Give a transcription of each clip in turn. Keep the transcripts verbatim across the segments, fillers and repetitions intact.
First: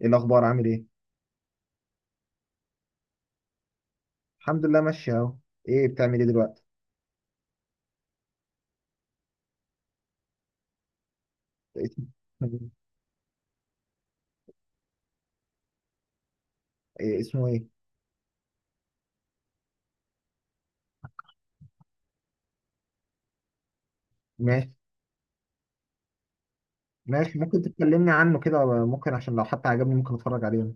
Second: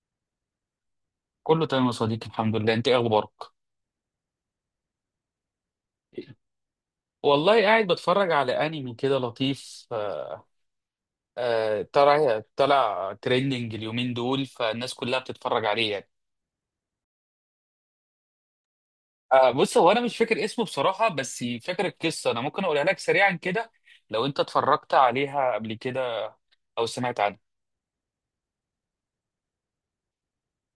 ايه الاخبار؟ عامل ايه؟ كله تمام يا صديقي، الحمد لله. انت ايه اخبارك؟ الحمد لله، ماشي اهو. ايه بتعمل ايه دلوقتي؟ والله قاعد بتفرج على انمي كده لطيف. آه، آه، اسم- طلع طلع تريندنج اليومين دول، فالناس كلها بتتفرج عليه يعني. إيه اسمه ايه؟ آه، بص، هو انا مش فاكر اسمه بصراحة، بس فاكر القصة. انا ممكن اقولها لك سريعا كده لو انت ماشي. اتفرجت عليها قبل كده او سمعت عنها. ماشي، ممكن تتكلمني عنه كده، ممكن عشان لو حتى عجبني ممكن اتفرج عليه.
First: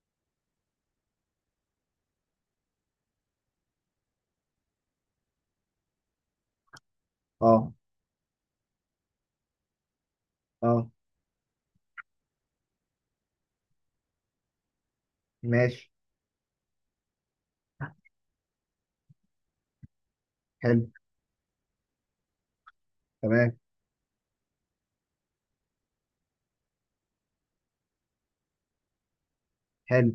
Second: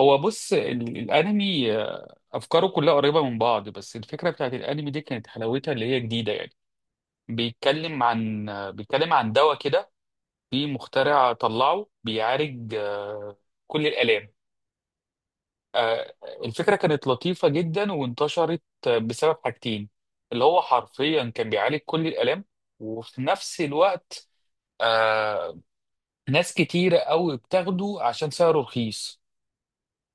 هو بص، ال- الانمي آه، افكاره كلها قريبة من بعض، بس الفكرة بتاعت الانمي دي كانت حلاوتها اللي هي جديدة يعني. اه. بيتكلم عن آه، بيتكلم عن دواء كده. في اه. مخترع طلعه بيعالج آه، كل الآلام. ماشي. آه، الفكرة كانت لطيفة جدا وانتشرت آه، بسبب حاجتين. اللي هو حلو. حرفيا كان بيعالج كل الآلام، وفي تمام. نفس الوقت آه، ناس كتيرة قوي بتاخده عشان سعره رخيص. حلو.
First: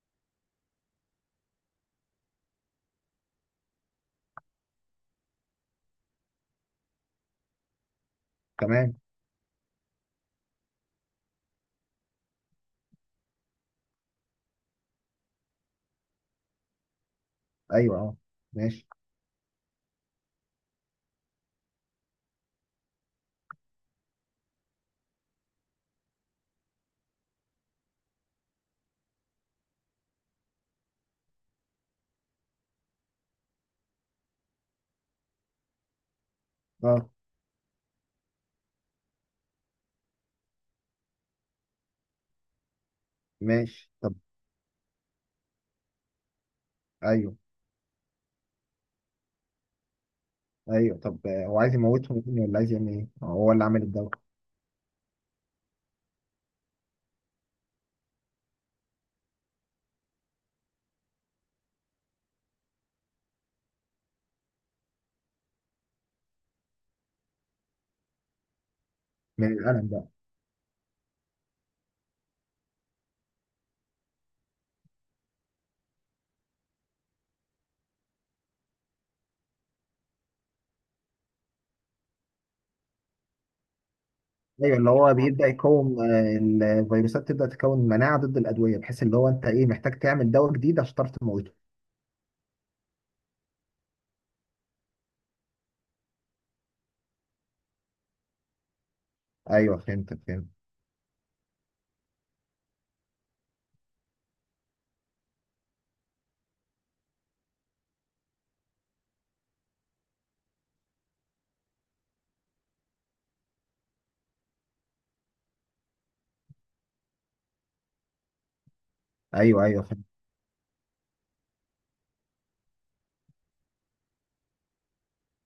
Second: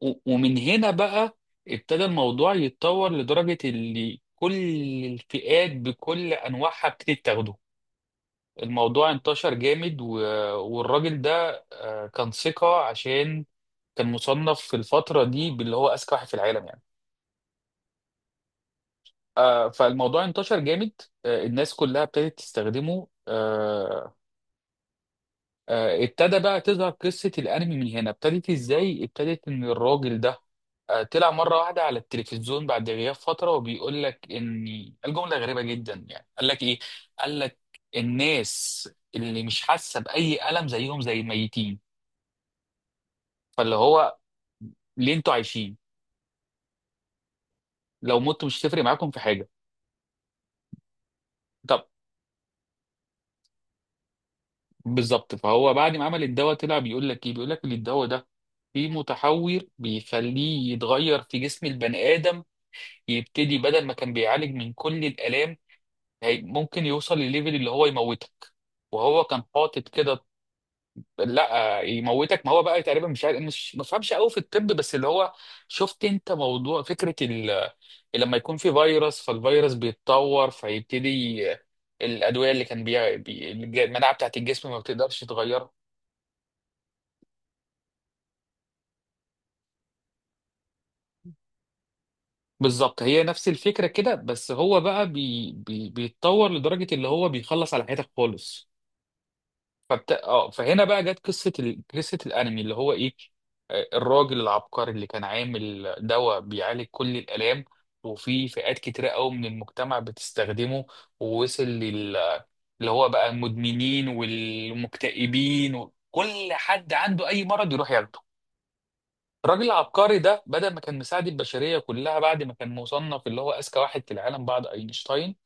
و- ومن هنا بقى ابتدى الموضوع يتطور، لدرجة اللي كل الفئات بكل أنواعها بتبتدي تاخده. تمام. الموضوع انتشر جامد و... والراجل ده آه، كان ثقة، عشان كان مصنف في الفترة دي باللي هو أذكى واحد في العالم يعني. ايوه اه. ماشي. آه، فالموضوع انتشر جامد. آه، الناس كلها ابتدت تستخدمه. آه، آه، ابتدى بقى تظهر قصة الأنمي. من هنا ابتدت إزاي؟ ابتدت إن الراجل ده آه، طلع مرة واحدة على التلفزيون بعد غياب فترة، وبيقول لك إن الجملة غريبة جدا يعني. قال لك إيه؟ اه. قال لك الناس اللي مش حاسة بأي ألم زيهم زي الميتين. فاللي ماشي طب. هو ليه انتوا عايشين؟ ايوه. لو متوا مش هتفرق معاكم في حاجه. ايوه طب، آه، هو عايز طب يموتهم يعني ولا عايز يعمل ايه؟ آه، هو اللي عامل الدواء. بالظبط. فهو بعد ما عمل الدواء طلع بيقول لك ايه، بيقول لك ان الدواء ده فيه متحور بيخليه يتغير في جسم البني ادم. يبتدي بدل ما كان بيعالج من كل الالام، هي- ممكن يوصل لليفل اللي هو يموتك. وهو كان من الالم حاطط بقى؟ كده. لا يموتك. ما هو بقى تقريبا مش عارف، مش ما فهمش قوي في الطب. بس اللي هو شفت انت موضوع فكره ال... لما يكون في فيروس، فالفيروس بيتطور، فيبتدي الادويه اللي كان بي... بي... المناعه بتاعت الجسم ايوه، ما اللي هو بتقدرش بيبدا تغير. يكون آه، الفيروسات تبدا تكون مناعه ضد الادويه، بحيث اللي هو انت ايه محتاج تعمل دواء جديد عشان تعرف تموته. بالظبط، هي نفس الفكره كده. بس هو بقى بي... بي... بيتطور لدرجه اللي هو بيخلص على حياتك خالص. ايوه، فبت... فهمت فهمت اه فهنا بقى جت قصه ال... قصه الانمي اللي هو ايه. آه، الراجل العبقري اللي كان عامل دواء بيعالج كل الالام، وفي فئات كتيره قوي من المجتمع بتستخدمه، ووصل لل اللي هو بقى المدمنين والمكتئبين، وكل حد عنده اي مرض يروح ياخده. الراجل ايوه ايوه فهمت. العبقري ده بدل ما كان مساعد البشريه كلها، بعد ما كان مصنف اللي هو اذكى واحد في العالم بعد اينشتاين،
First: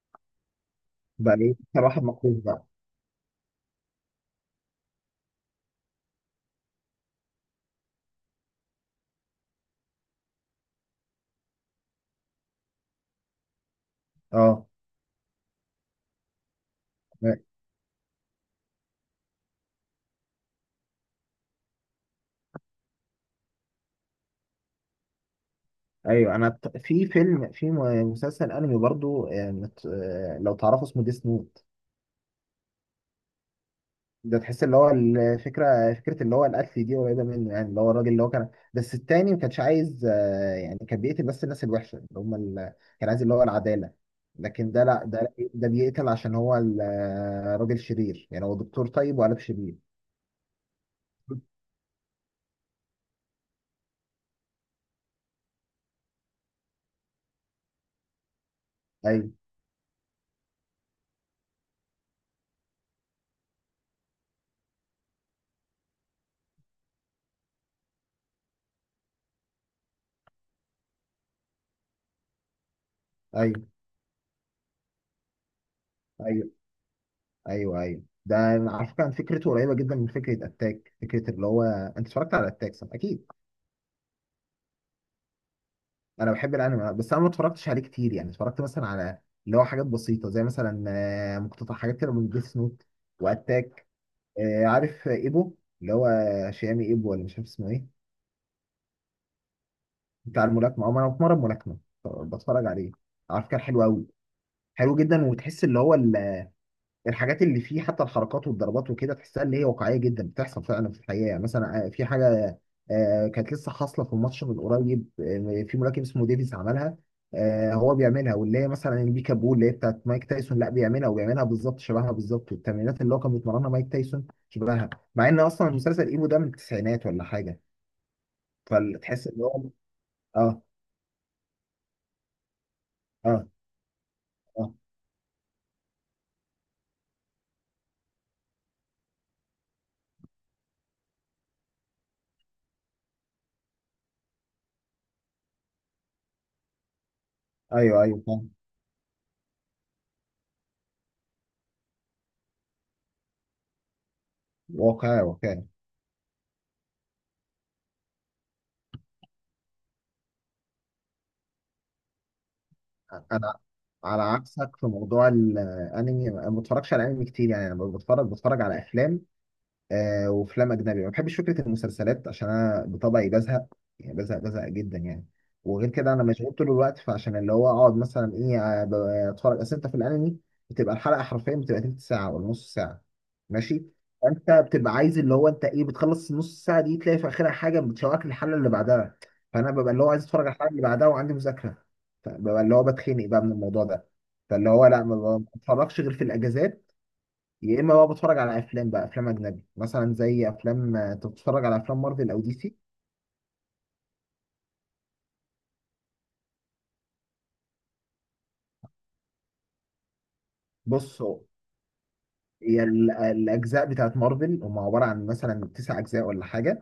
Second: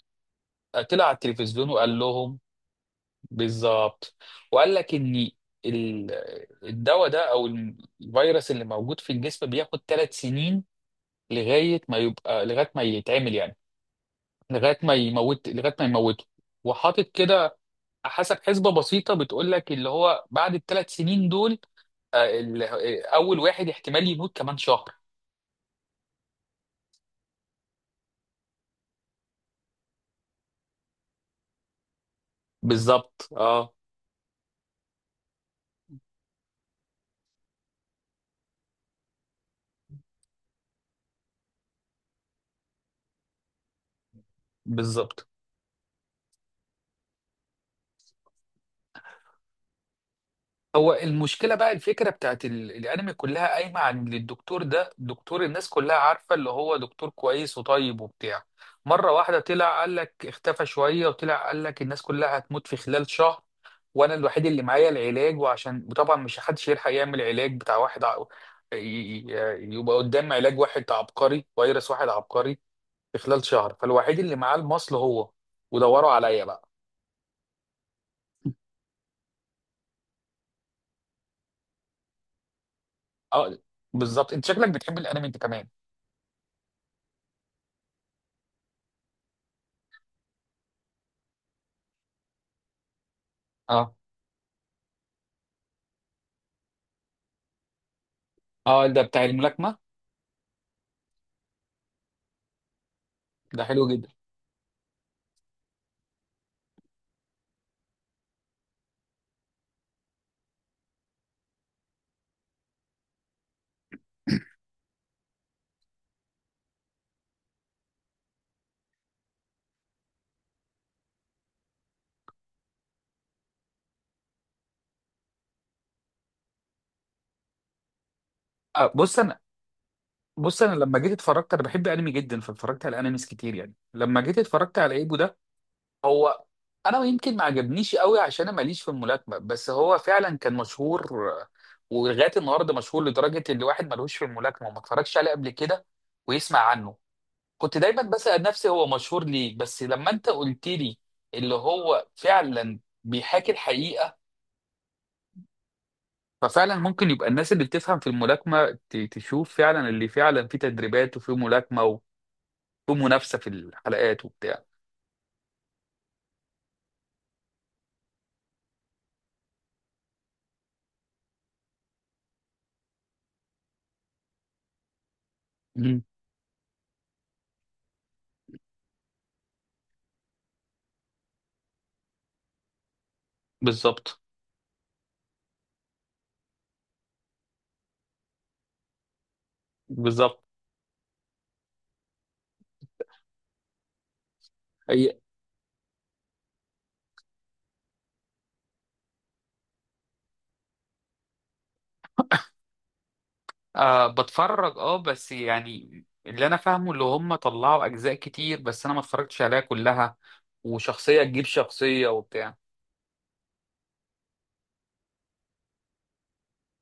آه، طلع على بقى ايه؟ التلفزيون اكتر وقال واحد مخصوص لهم. بقى. بالظبط. وقال لك ان ال- الدواء ده او الفيروس اللي موجود في الجسم بياخد ثلاث سنين لغايه ما يبقى، لغايه ما يتعمل يعني، اه. لغايه ما يموت، لغايه ما يموته. وحاطط كده حسب حسبه بسيطه، بتقول لك اللي هو بعد الثلاث سنين دول آه، ال- آه، اول واحد احتمال يموت كمان شهر. ايوه، انا ت- في فيلم، في م- مسلسل انمي برضو، آه، مت- آه، لو تعرفه اسمه ديس نوت. بالظبط اه ده تحس اللي هو الفكره، فكره اللي هو القتل دي قريبه منه، يعني اللي هو الراجل اللي هو كان، بس التاني ما كانش عايز، آه، يعني كان بيقتل بس الناس الوحشه اللي هم ال... كان عايز اللي هو العداله. لكن ده لا، بالظبط. ده ده بيقتل عشان هو ال- آه، راجل شرير، يعني هو دكتور طيب وقلب شرير. هو المشكله بقى الفكره بتاعت ال- الانمي كلها قايمه عن إن الدكتور ده دكتور. الناس كلها عارفه اللي هو دكتور كويس وطيب وبتاع. مره ايوه. واحده طلع قال لك، اختفى شويه وطلع قال لك الناس كلها هتموت في خلال شهر، وانا الوحيد اللي معايا العلاج. وعشان، وطبعا مش حدش يلحق يعمل علاج بتاع واحد ع... ي- ي- يبقى قدام علاج واحد عبقري، فيروس واحد عبقري في خلال ايوه. شهر، فالوحيد اللي معاه المصل هو. ودوروا عليا ايوه بقى. ايوه ايوه ده على فكره فكرته قريبه جدا من فكره اتاك، فكره اللي هو انت اتفرجت على اتاك صح؟ اكيد اه بالظبط، انت شكلك بتحب الانمي انت كمان. انا بحب الانمي، بس انا ما اتفرجتش عليه كتير، يعني اتفرجت مثلا على اللي هو حاجات بسيطه زي مثلا آه، مقتطع حاجات كده من ديس نوت واتاك. اه. آه، عارف ايبو؟ اللي هو شيامي ايبو ولا مش عارف اسمه ايه. اه، ده بتاع الملاكمه. بتاع الملاكمه، او انا بتمرن ملاكمه، بتفرج عليه، على فكره ده حلو حلو قوي. جدا. حلو جدا، وتحس اللي هو الحاجات اللي فيه حتى الحركات والضربات وكده، تحسها اللي هي واقعيه جدا، بتحصل فعلا في الحقيقه، يعني مثلا آه، في حاجه آه، كانت لسه حاصله في ماتش من قريب، آه، في ملاكم اسمه ديفيز عملها. آه، هو بيعملها، واللي هي مثلا البيكا بول اللي هي بتاعت مايك تايسون، لا بيعملها، وبيعملها بالظبط شبهها بالظبط، والتمرينات اللي هو كان بيتمرنها مايك تايسون شبهها، مع ان اصلا المسلسل ايبو ده من التسعينات ولا حاجه. آه، بص فتحس انا ان هو. بص اه. انا لما جيت اتفرجت، انا بحب انمي جدا، فاتفرجت على انميز اه. كتير يعني. لما جيت اه. اتفرجت على ايبو ده، هو انا يمكن ما عجبنيش قوي عشان انا ماليش في الملاكمه. بس هو فعلا كان مشهور. آه، ولغايه النهارده مشهور، لدرجه ان الواحد ملوش في الملاكمه وما اتفرجش عليه قبل كده ويسمع عنه. كنت دايما ايوه ايوه بسأل فاهم. نفسي هو مشهور ليه، بس لما انت قلت لي اللي هو فعلا بيحاكي الحقيقه، واقعي واقعي ففعلا ممكن يبقى الناس اللي بتفهم في الملاكمة ت- تشوف فعلا اللي فعلا فيه تدريبات، وفيه ملاكمة، وفيه منافسة في انا على الحلقات وبتاع. عكسك في موضوع الانمي، أنا ما بتفرجش على انمي كتير، يعني انا بتفرج بتفرج على افلام. آه، وافلام اجنبي. ما بحبش فكره المسلسلات عشان انا بطبعي بزهق، يعني بزهق بزهق جدا يعني. وغير مم. كده انا مشغول طول الوقت، فعشان اللي هو اقعد مثلا ايه، آه، ب- اتفرج، اصل انت في الانمي بتبقى الحلقه حرفيا، بتبقى تلت ساعه ولا نص ساعه. ماشي. بالظبط. انت بتبقى عايز اللي هو انت ايه، بتخلص النص ساعه دي تلاقي في اخرها حاجه بتشوقك للحلقه اللي بعدها، فانا ببقى اللي هو عايز بالظبط. اتفرج على الحلقه اللي بعدها وعندي مذاكره، فببقى اللي هو بتخنق بقى من الموضوع ده. فاللي هو لا، هي ما بتفرجش غير في الاجازات. يا اما بقى بتفرج على افلام، بقى افلام اجنبي مثلا زي افلام. آه، أنت بتتفرج على افلام مارفل او دي سي؟ أه بتفرج. اه بس يعني اللي انا فاهمه اللي هم طلعوا اجزاء كتير، بس انا ما اتفرجتش عليها كلها. بص، وشخصية تجيب شخصية وبتاع. هي ال- الاجزاء بتاعت مارفل هم عباره عن مثلا تسع اجزاء ولا حاجه.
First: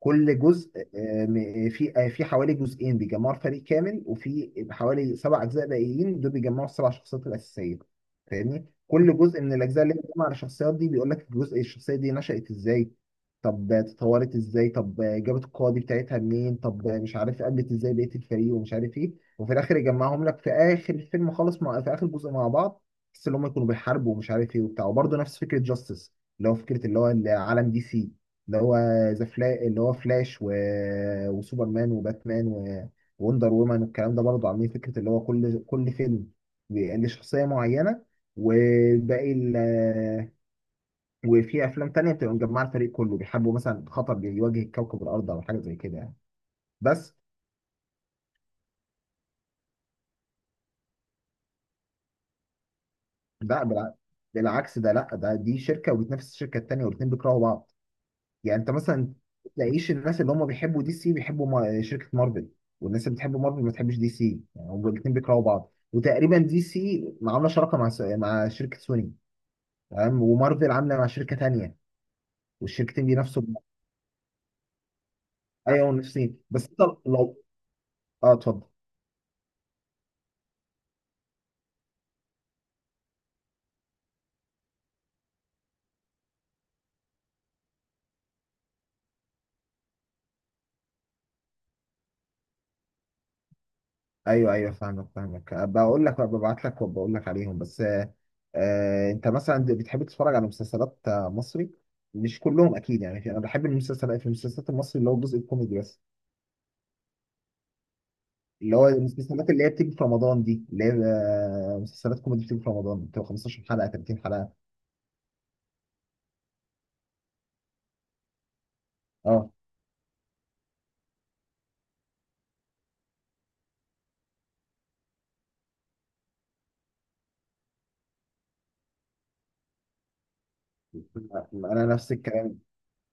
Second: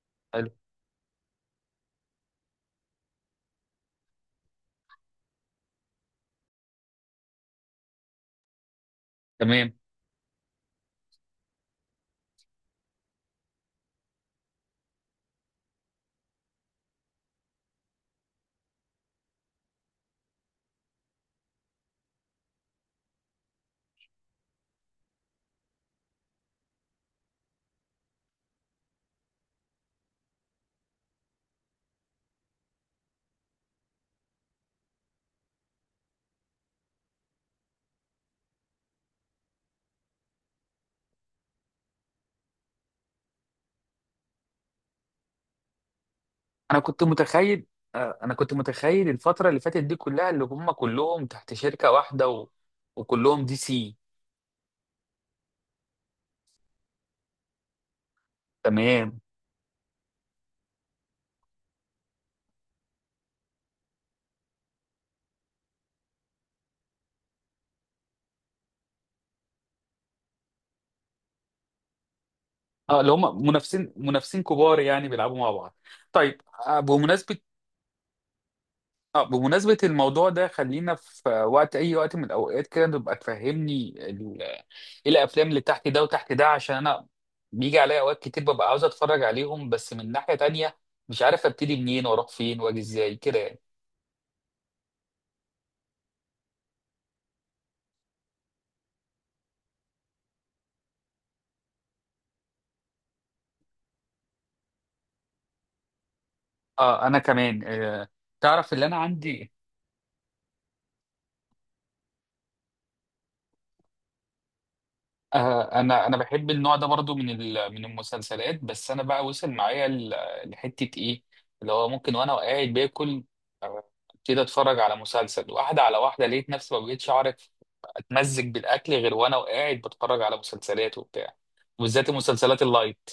كل حلو. جزء، آه، م- في، آه، في حوالي جزئين بيجمعوا الفريق كامل، وفي حوالي سبع اجزاء باقيين دول بيجمعوا السبع شخصيات الاساسيه. فاهمني، كل جزء من تمام. الاجزاء اللي بتجمع الشخصيات دي بيقول لك الجزء الشخصيه دي نشأت ازاي، طب اتطورت ازاي، طب جابت القوه دي بتاعتها منين، طب مش عارف قابلت ازاي بقيه الفريق، ومش عارف ايه، وفي الاخر يجمعهم لك في اخر الفيلم خالص، مع في اخر جزء مع بعض. بس اللي هم يكونوا بيحاربوا ومش عارف ايه وبتاع. وبرضه نفس فكره جاستس، اللي هو فكره اللي هو العالم دي سي، اللي هو ذا فلا اللي هو فلاش و... وسوبرمان وباتمان و... ووندر وومن والكلام ده، برضه عاملين فكره اللي هو كل كل فيلم بيبقى ليه شخصيه معينه وباقي ال... وفي افلام تانية بتبقى مجمعه الفريق كله، بيحاربوا مثلا خطر بيواجه كوكب الارض او حاجه زي كده يعني. انا كنت بس متخيل آه، انا كنت متخيل الفترة اللي فاتت دي كلها اللي هم كلهم تحت شركة واحدة و... وكلهم دي لا بالع... سي. بالعكس، ده لا، ده دي شركه وبتنافس الشركه التانية والاثنين بيكرهوا بعض. يعني انت مثلا تمام. تلاقيش الناس اللي هم بيحبوا دي سي بيحبوا ما- شركة مارفل، والناس اللي بتحب مارفل ما تحبش دي سي، يعني هم الاثنين بيكرهوا بعض، وتقريبا دي سي عاملة شراكة مع س- مع شركة سوني. تمام، ومارفل عاملة مع شركة تانية، اه، والشركتين اللي بينافسوا هم بعض. منافسين، منافسين كبار، يعني بيلعبوا مع بعض. ايوه نفسين. طيب. بس آه، انت بمناسبة لو. اه، اتفضل. آه، بمناسبة الموضوع ده، خلينا في وقت، أي وقت من الأوقات كده، تبقى تفهمني ال- إيه الأفلام اللي تحت ده وتحت ده، عشان أنا بيجي عليا أوقات كتير ببقى عاوز أتفرج عليهم، بس من ناحية تانية مش عارف أبتدي منين وأروح فين وأجي إزاي كده يعني. ايوه ايوه فاهمك فاهمك بقول لك ببعت لك وبقول لك عليهم. بس آه. آه، انت مثلا بتحب تتفرج على مسلسلات آه، مصري؟ مش كلهم اكيد، يعني انا بحب المسلسلات، في المسلسلات المصري اللي هو الجزء الكوميدي بس، اه، أنا كمان. آه، تعرف اللي اللي هو أنا المسلسلات عندي. اللي هي بتيجي في رمضان دي، اللي هي آه، مسلسلات كوميدي بتيجي في رمضان، بتبقى خمسة عشر حلقة تلاتين حلقة. آه، انا انا بحب النوع ده برضو من ال- من المسلسلات. بس انا بقى اه. وصل معايا ل- لحته ايه، اللي هو ممكن وانا قاعد باكل آه، ابتدي اتفرج على مسلسل واحده على واحده، لقيت نفسي ما بقتش اعرف اتمزج بالاكل غير وانا وقاعد بتفرج على مسلسلات وبتاع. انا وبالذات نفس الكلام. المسلسلات اللايت.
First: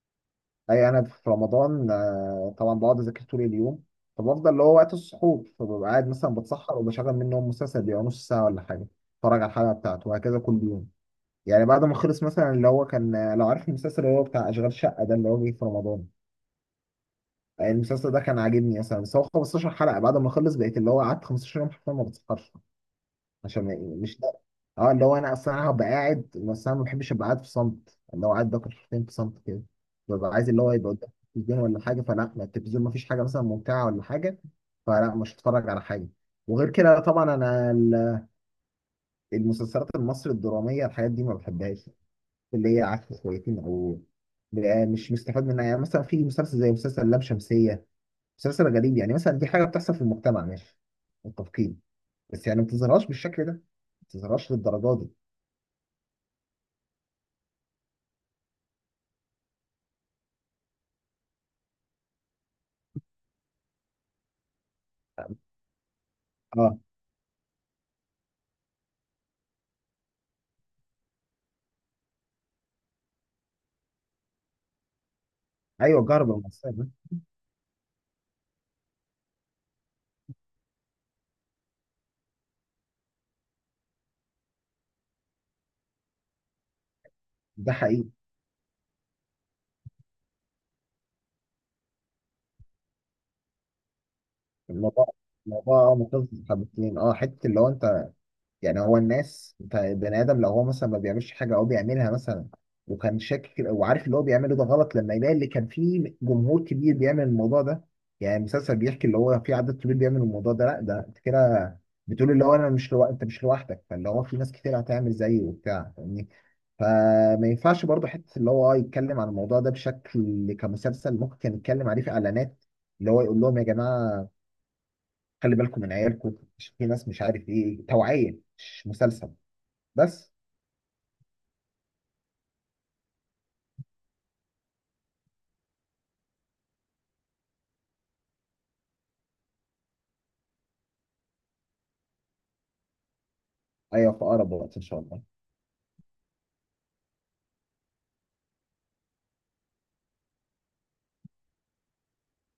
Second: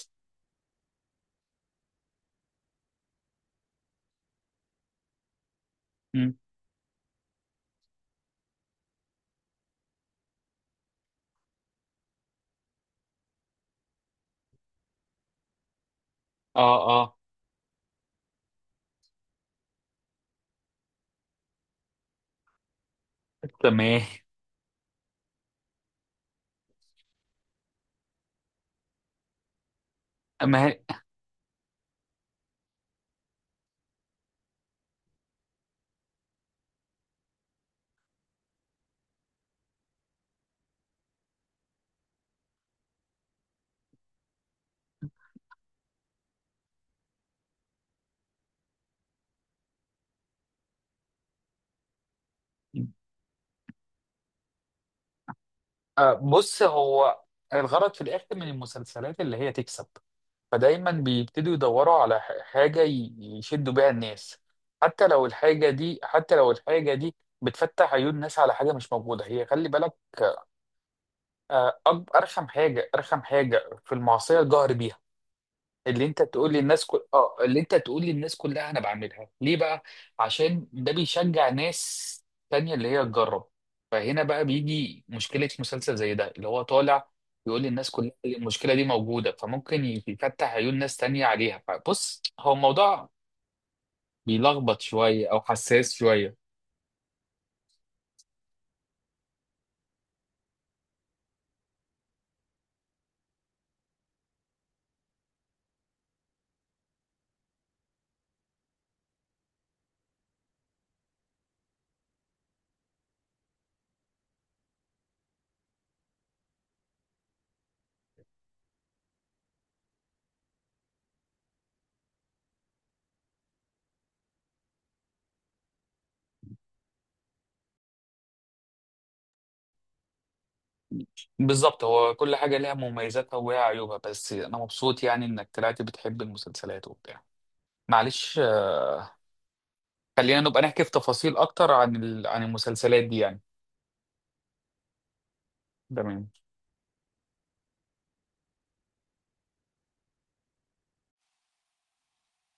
اي انا في رمضان، آه، طبعا بقعد اذاكر طول اليوم، فبفضل اللي هو وقت السحور، فببقى قاعد مم. مثلا بتسحر وبشغل منهم مسلسل بيبقى نص ساعة ولا حاجة، اتفرج على الحلقة بتاعته، وهكذا كل يوم. يعني بعد ما خلص مثلا اللي هو كان، آه، لو عارف المسلسل اللي هو بتاع اشغال شقة ده اللي هو جه في رمضان، اه. اه. آه، المسلسل ده كان عاجبني مثلا، بس هو خمسة عشر حلقة، بعد ما خلص بقيت اللي هو قعدت 15 يوم حرفيا ما بتسحرش، عشان يعني تمام. مش ده. اه، اللي هو انا اصلا انا هبقى قاعد، بس انا ما بحبش ابقى قاعد في صمت، اللي هو قاعد باكل حاجتين في صمت كده، ببقى عايز اللي ما هو هي- يبقى قدام التلفزيون ولا حاجه، فلا، ما التلفزيون ما فيش حاجه مثلا ممتعه ولا حاجه، فلا مش هتفرج على حاجه. وغير كده طبعا انا ال- المسلسلات المصري الدراميه الحاجات دي ما بحبهاش، اللي هي عكس شويتين، او بقى مش مستفاد منها، يعني مثلا في مسلسل زي مسلسل لام شمسيه، مسلسل غريب، يعني مثلا دي حاجه بتحصل في المجتمع، ماشي، متفقين، بس يعني ما تظهرهاش بالشكل ده، ما تظهرهاش للدرجه دي. آه، بص، هو الغرض في الاخر من المسلسلات اللي هي تكسب، فدايما بيبتدوا يدوروا على ح- حاجة ي- يشدوا بيها الناس، حتى لو الحاجة دي، حتى لو اه، الحاجة دي بتفتح عيون الناس على حاجة مش موجودة. هي خلي بالك، آه، أك- أرخم حاجة أرخم حاجة في المعصية الجهر بيها. ايوه اللي انت جرب تقول لي المصايب الناس ده. كل... اه اللي انت تقول لي الناس كلها انا بعملها ليه بقى؟ عشان ده بيشجع ناس تانية اللي هي تجرب. فهنا بقى بيجي مشكلة مسلسل زي ده اللي هو طالع يقول ده للناس حقيقي. كلها اللي المشكلة دي موجودة، فممكن يفتح عيون ناس تانية عليها. فبص، هو الموضوع بيلخبط الموضوع، شوية او الموضوع حساس اه شوية. مخيف حبتين، اه حته اللي هو انت، يعني هو الناس، ف- بني ادم لو هو مثلا ما بيعملش حاجه او بيعملها مثلا وكان شاكك وعارف اللي هو بيعمله ده غلط، لما يلاقي اللي كان فيه جمهور كبير بيعمل الموضوع ده، يعني المسلسل بيحكي اللي هو في عدد كبير بيعمل الموضوع ده، لا ده انت كده بتقول اللي هو انا مش لو... انت مش لوحدك، فاللي هو في ناس كتير هتعمل زيه وبتاع، فاهمني، فما ينفعش برضه حته اللي هو يتكلم عن الموضوع ده بشكل كمسلسل، ممكن كان يتكلم عليه في اعلانات، اللي هو يقول لهم يا جماعه خلي بالكم من عيالكم، عشان في ناس مش عارف ايه، توعيه مش مسلسل بس. بالظبط، هو كل حاجة ليها مميزاتها وليها عيوبها. بس انا مبسوط يعني انك طلعت بتحب المسلسلات وبتاع. معلش، خلينا نبقى نحكي في تفاصيل اكتر عن ال... عن المسلسلات دي يعني. ايوه، في اقرب وقت ان شاء الله. تمام.